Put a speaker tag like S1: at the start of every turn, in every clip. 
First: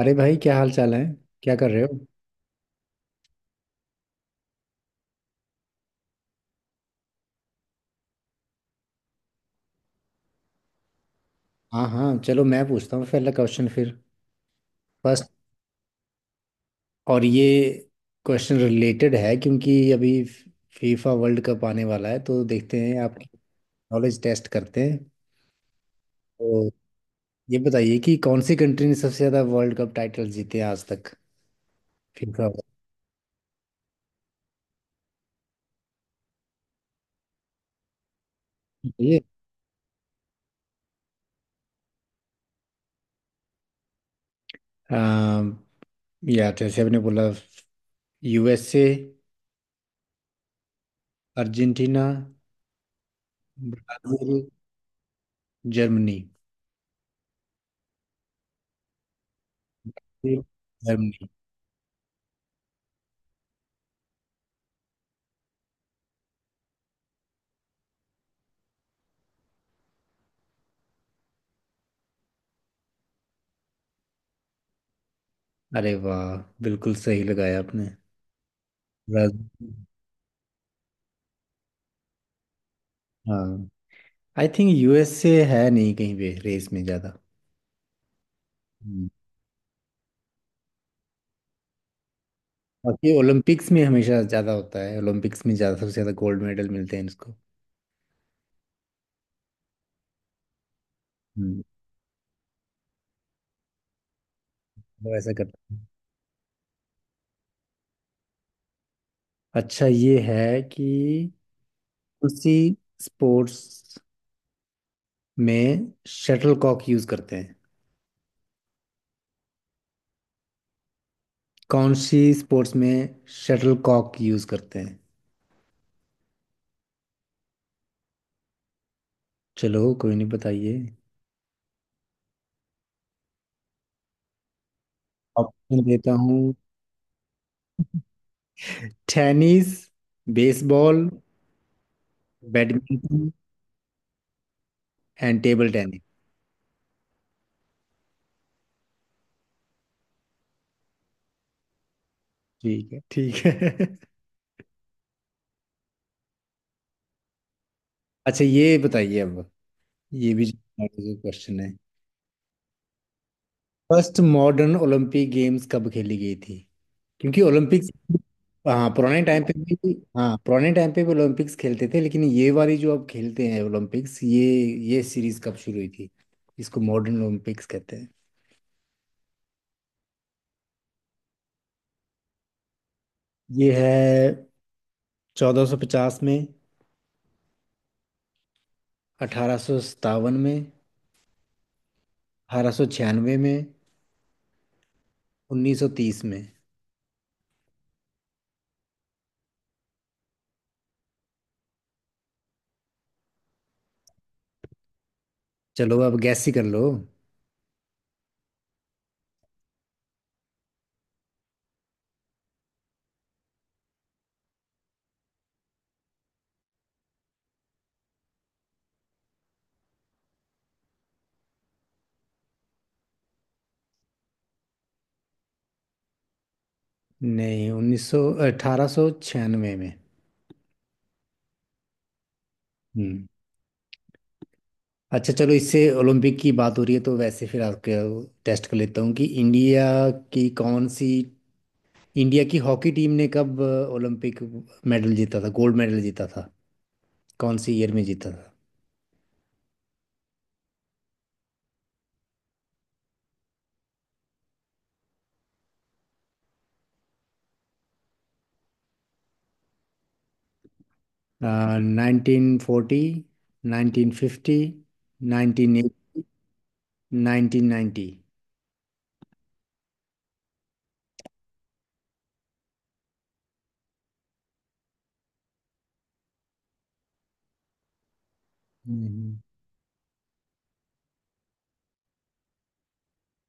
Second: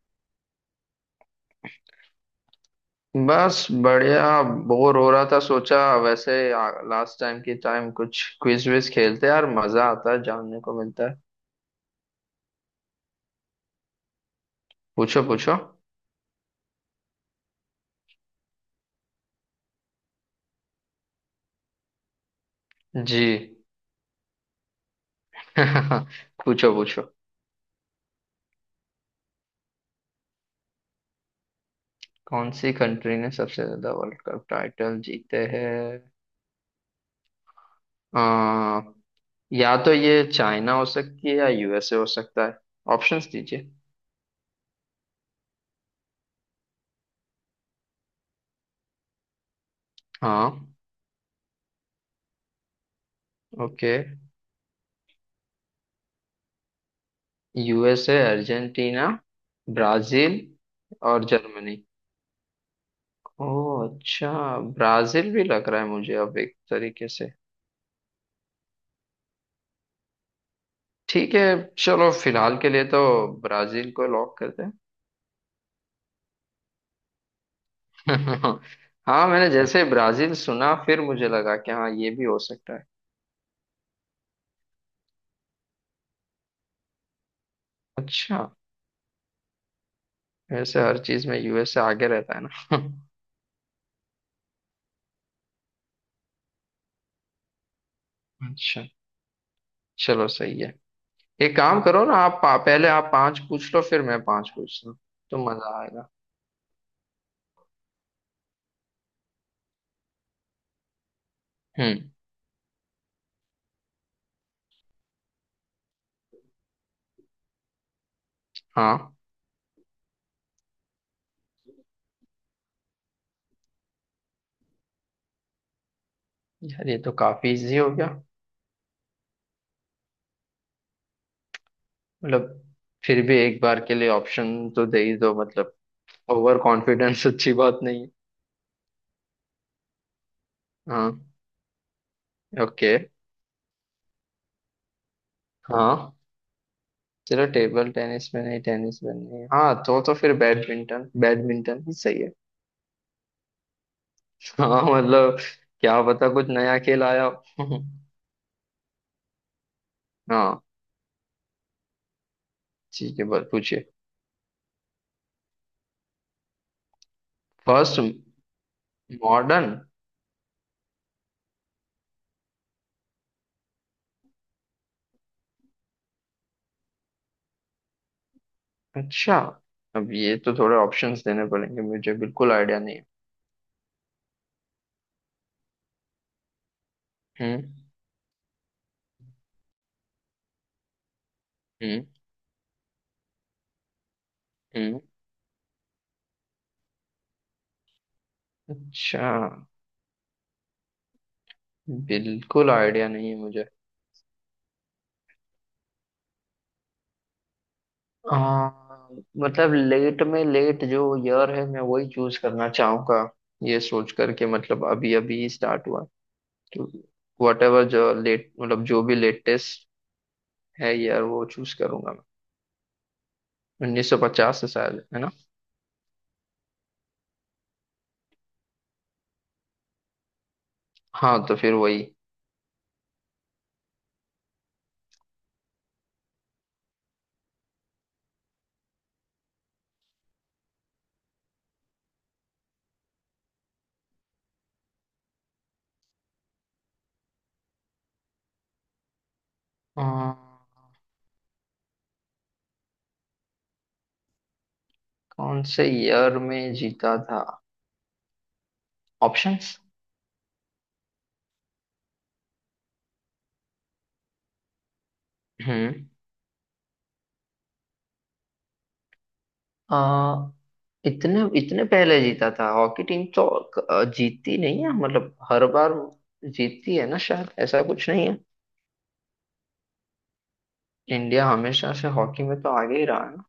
S1: अरे भाई, क्या हाल चाल है। क्या कर रहे हो।
S2: बस बढ़िया। बोर हो रहा था, सोचा वैसे लास्ट टाइम की टाइम कुछ क्विज विज खेलते हैं, यार मजा आता है, जानने को मिलता है।
S1: हाँ हाँ, चलो मैं पूछता हूँ पहला क्वेश्चन फिर।
S2: पूछो
S1: फर्स्ट।
S2: पूछो।
S1: और ये क्वेश्चन रिलेटेड है क्योंकि अभी फीफा वर्ल्ड कप आने वाला है, तो देखते हैं
S2: जी।
S1: आपकी नॉलेज टेस्ट करते हैं। तो
S2: पूछो पूछो।
S1: ये बताइए कि कौन सी कंट्री ने सबसे ज़्यादा वर्ल्ड कप टाइटल जीते हैं आज तक, फीफा।
S2: कौन सी कंट्री ने सबसे ज्यादा वर्ल्ड कप टाइटल जीते हैं? आ,
S1: ये
S2: या तो ये चाइना हो सकती है या यूएसए हो सकता है। ऑप्शंस दीजिए।
S1: अम, या जैसे आपने बोला, यूएसए,
S2: हाँ।
S1: Argentina,
S2: okay.
S1: Brazil, Germany.
S2: USA, Argentina, Brazil और
S1: जर्मनी।
S2: जर्मनी। ओह अच्छा। ब्राजील भी लग रहा है मुझे अब एक तरीके से। ठीक है, चलो फिलहाल के लिए तो ब्राजील को लॉक करते हैं।
S1: अरे वाह, बिल्कुल सही लगाया आपने।
S2: हाँ मैंने
S1: ब्राजील।
S2: जैसे ब्राजील सुना फिर मुझे लगा कि हाँ ये भी हो सकता है।
S1: हाँ, आई थिंक यूएसए है नहीं कहीं पे रेस में ज़्यादा।
S2: अच्छा।
S1: हम्म।
S2: वैसे हर चीज में यूएसए आगे रहता है ना।
S1: बाकी ओलंपिक्स में हमेशा ज़्यादा होता है, ओलंपिक्स में ज़्यादा सबसे ज़्यादा गोल्ड मेडल मिलते हैं इसको।
S2: अच्छा। चलो सही है। एक
S1: हम्म।
S2: काम करो ना आप पहले आप पांच पूछ लो फिर मैं पांच पूछता हूँ,
S1: वो ऐसा
S2: तो
S1: करते
S2: मजा
S1: हैं।
S2: आएगा।
S1: अच्छा ये है कि
S2: हम्म।
S1: उसी स्पोर्ट्स में शटल कॉक यूज़ करते हैं।
S2: हाँ
S1: कौन सी स्पोर्ट्स में शटल कॉक यूज़ करते हैं।
S2: यार ये तो काफी इजी हो गया।
S1: चलो कोई नहीं, बताइए।
S2: मतलब फिर भी एक बार के लिए ऑप्शन तो दे ही दो मतलब।
S1: ऑप्शन देता हूँ।
S2: ओवर कॉन्फिडेंस अच्छी बात नहीं है।
S1: टेनिस, बेसबॉल,
S2: हाँ। Okay.
S1: Badminton and table tennis.
S2: हाँ चलो टेबल टेनिस में नहीं, टेनिस में नहीं, हाँ तो फिर बैडमिंटन बैडमिंटन ही सही है।
S1: ठीक है, ठीक है।
S2: हाँ मतलब क्या पता कुछ नया खेल आया हो।
S1: अच्छा ये बताइए अब, ये भी
S2: हाँ
S1: क्वेश्चन है।
S2: ठीक है बस पूछिए।
S1: फर्स्ट मॉडर्न ओलंपिक गेम्स कब खेली गई थी। क्योंकि ओलंपिक्स,
S2: फर्स्ट
S1: हाँ पुराने टाइम पे
S2: मॉडर्न।
S1: भी, ओलंपिक्स खेलते थे लेकिन ये वाली जो अब खेलते हैं ओलंपिक्स, ये सीरीज कब शुरू हुई थी। इसको मॉडर्न ओलंपिक्स कहते हैं।
S2: अच्छा अब ये तो थोड़े ऑप्शंस देने पड़ेंगे, मुझे बिल्कुल आइडिया नहीं है।
S1: ये है, 1450 में,
S2: हम्म।
S1: 1857 में,
S2: हम्म।
S1: 1896 में,
S2: हम्म।
S1: 1930 में।
S2: अच्छा। बिल्कुल आइडिया नहीं है मुझे।
S1: चलो अब गैस ही कर लो।
S2: हाँ मतलब लेट में लेट जो ईयर है मैं वही चूज करना चाहूंगा, ये सोच करके, मतलब अभी अभी स्टार्ट हुआ, तो वट एवर जो लेट मतलब जो भी लेटेस्ट है ईयर वो चूज करूंगा। मैं 1950 से शायद है ना।
S1: नहीं, उन्नीस सौ 1896 में।
S2: हाँ तो फिर वही।
S1: हम्म। अच्छा चलो, इससे ओलंपिक की बात हो रही है तो वैसे फिर आपके टेस्ट कर लेता हूँ कि की कौन सी इंडिया की हॉकी टीम ने कब ओलंपिक मेडल जीता था, गोल्ड मेडल जीता था, कौन सी ईयर में जीता
S2: अ, कौन से ईयर में जीता था? ऑप्शंस।
S1: था। 1940, 1950, नाइनटीन
S2: हम्म।
S1: एटी 1990।
S2: अ, इतने इतने पहले जीता था हॉकी टीम तो? जीती नहीं है मतलब हर बार जीतती है ना शायद, ऐसा कुछ नहीं? इंडिया हमेशा से हॉकी में तो आगे ही रहा है ना।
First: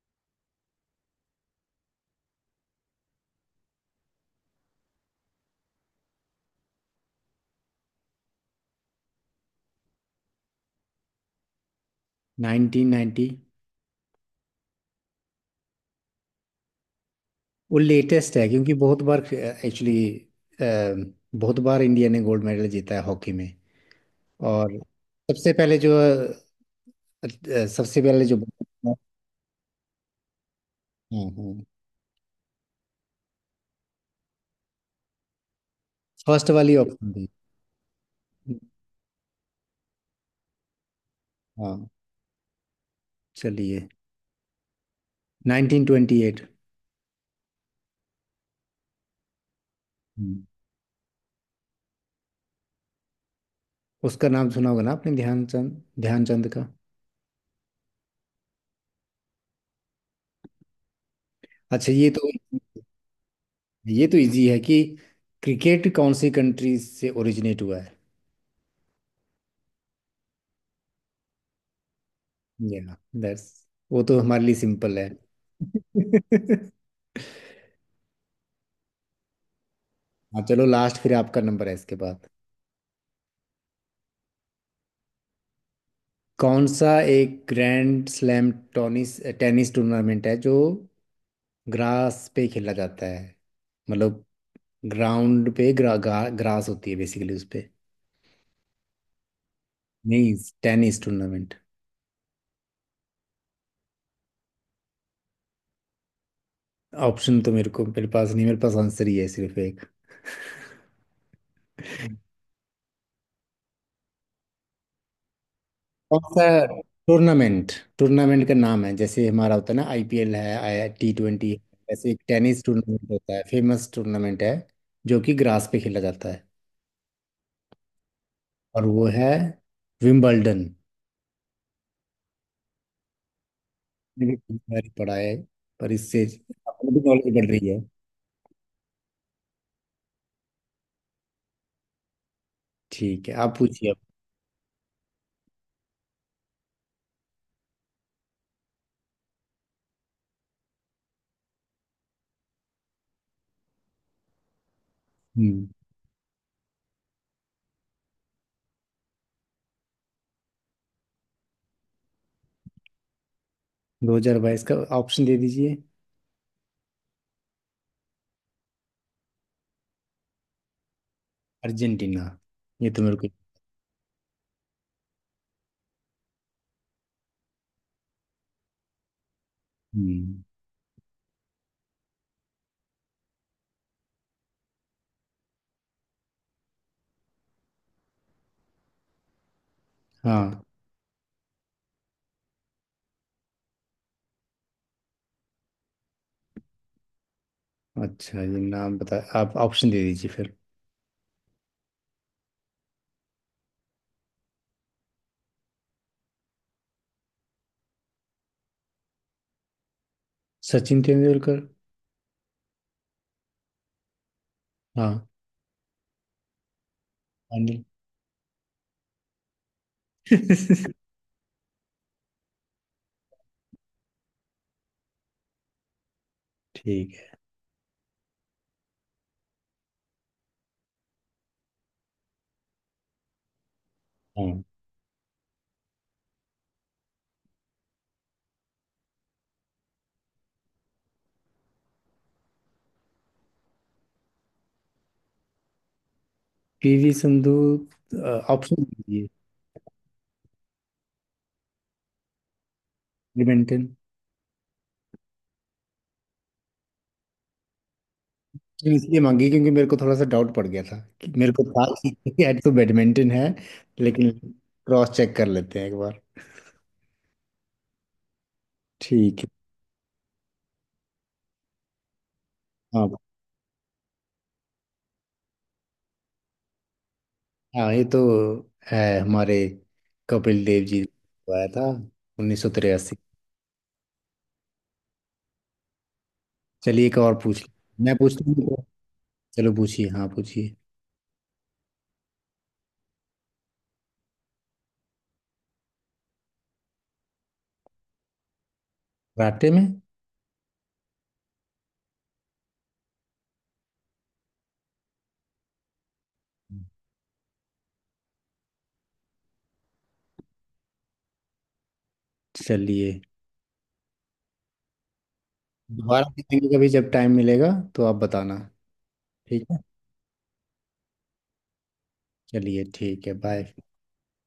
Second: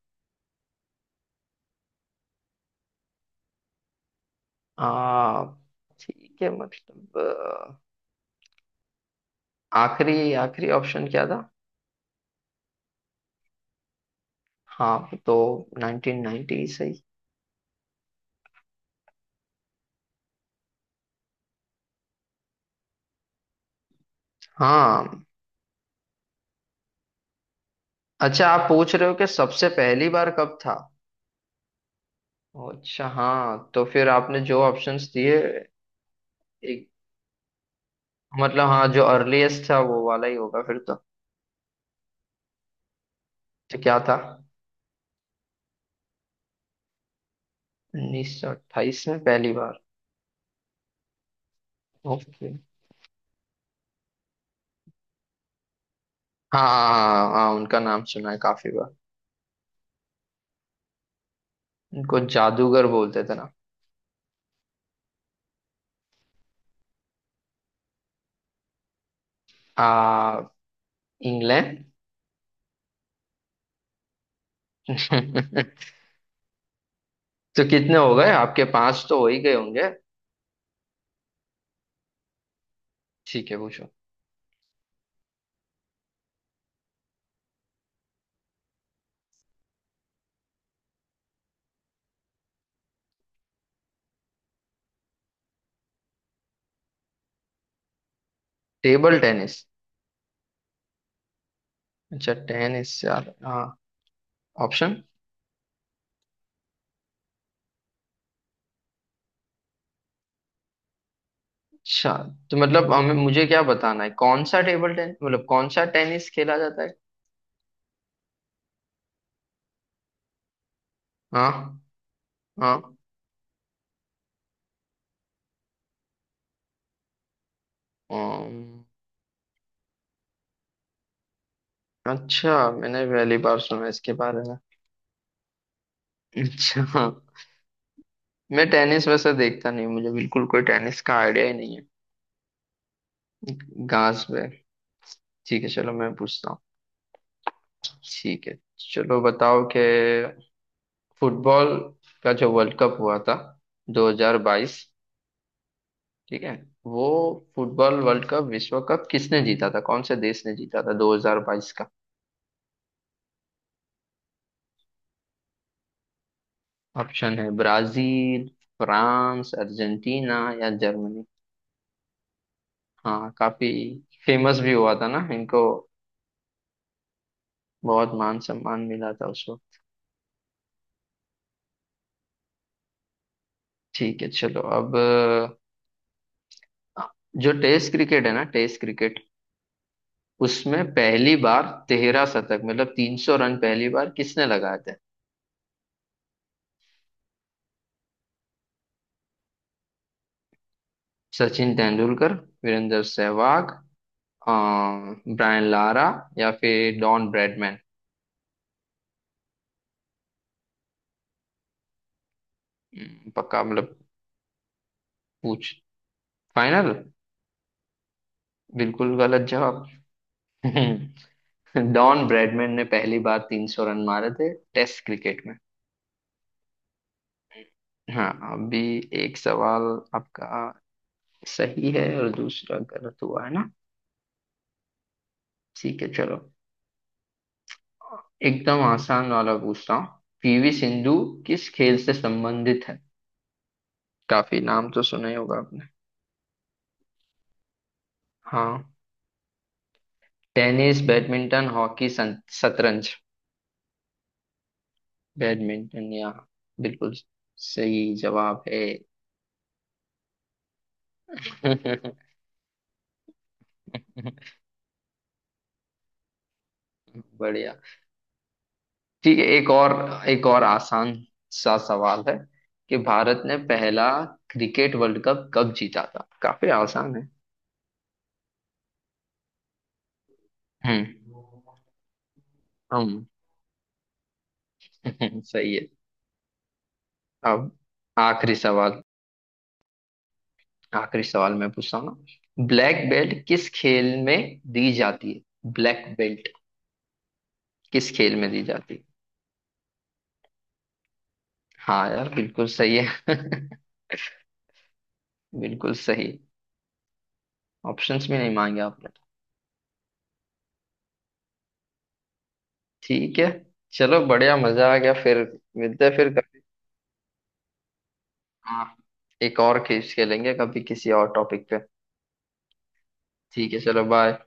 S2: आ, ठीक है, मतलब आखिरी, आखिरी ऑप्शन क्या था?
S1: नाइनटीन नाइन्टी
S2: हाँ वो तो 1990 सही।
S1: वो लेटेस्ट है क्योंकि बहुत बार इंडिया ने गोल्ड मेडल जीता है हॉकी में। और
S2: हाँ।
S1: सबसे पहले जो अ, सबसे पहले जो।
S2: अच्छा आप
S1: हाँ
S2: पूछ रहे हो कि सबसे पहली बार कब था?
S1: हाँ,
S2: अच्छा हाँ तो फिर आपने जो ऑप्शंस दिए,
S1: फर्स्ट वाली
S2: एक
S1: ऑप्शन थी।
S2: मतलब हाँ जो अर्लीस्ट था वो वाला ही होगा फिर तो।
S1: हाँ,
S2: तो
S1: चलिए,
S2: क्या था?
S1: 1928।
S2: 1928 में पहली बार?
S1: हम्म।
S2: ओके।
S1: उसका नाम सुना होगा ना आपने, ध्यानचंद, ध्यानचंद
S2: हाँ
S1: का।
S2: हाँ हाँ हाँ, उनका नाम सुना है काफी बार।
S1: अच्छा,
S2: उनको जादूगर बोलते थे ना।
S1: ये तो इजी है कि क्रिकेट कौन सी कंट्री से ओरिजिनेट हुआ है।
S2: आ इंग्लैंड।
S1: या दैट्स, वो तो हमारे लिए सिंपल है।
S2: तो कितने हो गए आपके, पांच तो हो ही गए होंगे।
S1: हाँ चलो, लास्ट, फिर आपका नंबर है इसके बाद।
S2: ठीक है पूछो।
S1: कौन सा एक ग्रैंड स्लैम टॉनिस टेनिस टूर्नामेंट है जो ग्रास पे खेला जाता है। मतलब ग्राउंड पे ग्रास होती है बेसिकली उस पे।
S2: Table tennis?
S1: नहीं, टेनिस टूर्नामेंट।
S2: अच्छा टेनिस, यार हाँ। ऑप्शन।
S1: ऑप्शन तो मेरे पास नहीं, मेरे पास आंसर ही है सिर्फ एक।
S2: अच्छा तो मतलब हमें, मुझे क्या बताना है, कौन सा टेबल टेनिस, मतलब कौन सा
S1: कौन
S2: टेनिस
S1: सा
S2: खेला जाता है?
S1: टूर्नामेंट, टूर्नामेंट का नाम है जैसे हमारा होता है ना, आईपीएल है, आई टी ट्वेंटी।
S2: हाँ।
S1: वैसे एक टेनिस
S2: हाँ।
S1: टूर्नामेंट होता है, फेमस टूर्नामेंट है जो कि ग्रास पे खेला जाता है,
S2: अम्म,
S1: और वो है विम्बलडन।
S2: अच्छा मैंने पहली बार सुना इसके
S1: मैंने
S2: बारे में।
S1: बहुत बारी पढ़ा है पर इससे आपको भी
S2: अच्छा।
S1: नॉलेज बढ़ रही है।
S2: मैं टेनिस वैसे देखता नहीं हूँ, मुझे बिल्कुल कोई टेनिस का आइडिया ही नहीं
S1: ठीक है, आप
S2: है,
S1: पूछिए अब।
S2: घास पे। ठीक है चलो मैं पूछता हूँ। ठीक है, चलो बताओ कि फुटबॉल का जो वर्ल्ड कप हुआ था 2022।
S1: हम्म।
S2: ठीक है वो फुटबॉल वर्ल्ड कप, विश्व कप, किसने जीता था, कौन से देश ने जीता था 2022 का?
S1: 2022 का ऑप्शन दे दीजिए।
S2: ऑप्शन है ब्राजील, फ्रांस, अर्जेंटीना या जर्मनी।
S1: अर्जेंटीना, ये तो मेरे को।
S2: हाँ काफी फेमस भी हुआ था ना इनको, बहुत मान सम्मान मिला था उस वक्त।
S1: हम्म,
S2: ठीक है चलो अब अ, जो टेस्ट क्रिकेट है ना, टेस्ट क्रिकेट,
S1: हाँ।
S2: उसमें पहली बार तेरह शतक मतलब तीन सौ रन पहली बार किसने लगाए थे?
S1: अच्छा ये नाम बता, आप ऑप्शन दे दीजिए फिर।
S2: सचिन तेंदुलकर, वीरेंद्र सहवाग, ब्रायन लारा या फिर डॉन ब्रैडमैन।
S1: सचिन तेंदुलकर।
S2: पक्का मतलब?
S1: हाँ।
S2: पूछ। फाइनल?
S1: अनिल।
S2: बिल्कुल गलत जवाब। डॉन ब्रैडमैन ने पहली बार 300 रन मारे थे टेस्ट क्रिकेट में।
S1: ठीक है।
S2: हाँ अभी एक सवाल आपका सही है और दूसरा गलत हुआ है ना।
S1: हाँ।
S2: ठीक है चलो एकदम आसान वाला पूछता हूँ। पीवी सिंधु किस खेल से संबंधित है, काफी नाम तो सुना ही होगा आपने।
S1: पीवी संधू, अ, ऑप्शन
S2: हाँ।
S1: दीजिए।
S2: टेनिस, बैडमिंटन, हॉकी, शतरंज।
S1: बैडमिंटन।
S2: बैडमिंटन? या बिल्कुल सही जवाब है।
S1: नहीं, इसलिए मांगी क्योंकि मेरे को थोड़ा सा डाउट पड़ गया था, कि मेरे को था कि यार तो बैडमिंटन है। लेकिन क्रॉस चेक कर लेते हैं एक बार।
S2: बढ़िया।
S1: ठीक
S2: ठीक है
S1: है।
S2: एक और, एक और आसान सा सवाल है कि
S1: हाँ
S2: भारत ने पहला क्रिकेट वर्ल्ड कप कब जीता था, काफी आसान है।
S1: हाँ, ये तो है, हमारे कपिल देव जी
S2: हम्म।
S1: को आया था, 1983।
S2: हम। सही है।
S1: चलिए एक और पूछ लें।
S2: अब
S1: मैं पूछता हूँ
S2: आखिरी
S1: तो।
S2: सवाल,
S1: चलो पूछिए, हाँ पूछिए।
S2: आखिरी सवाल मैं पूछता हूँ ना, ब्लैक बेल्ट किस खेल में दी जाती है, ब्लैक बेल्ट किस खेल में दी जाती है?
S1: कराटे में।
S2: हाँ यार बिल्कुल सही है। बिल्कुल सही। ऑप्शंस भी नहीं मांगे आपने तो।
S1: चलिए,
S2: ठीक है। चलो बढ़िया मजा आ गया फिर। मिलते हैं
S1: दोबारा
S2: फिर कभी।
S1: पूछेंगे कभी जब टाइम मिलेगा, तो आप बताना।
S2: हाँ एक
S1: ठीक है,
S2: और खेल खेलेंगे कभी किसी और टॉपिक पे।
S1: चलिए, ठीक है, बाय।
S2: ठीक है चलो बाय।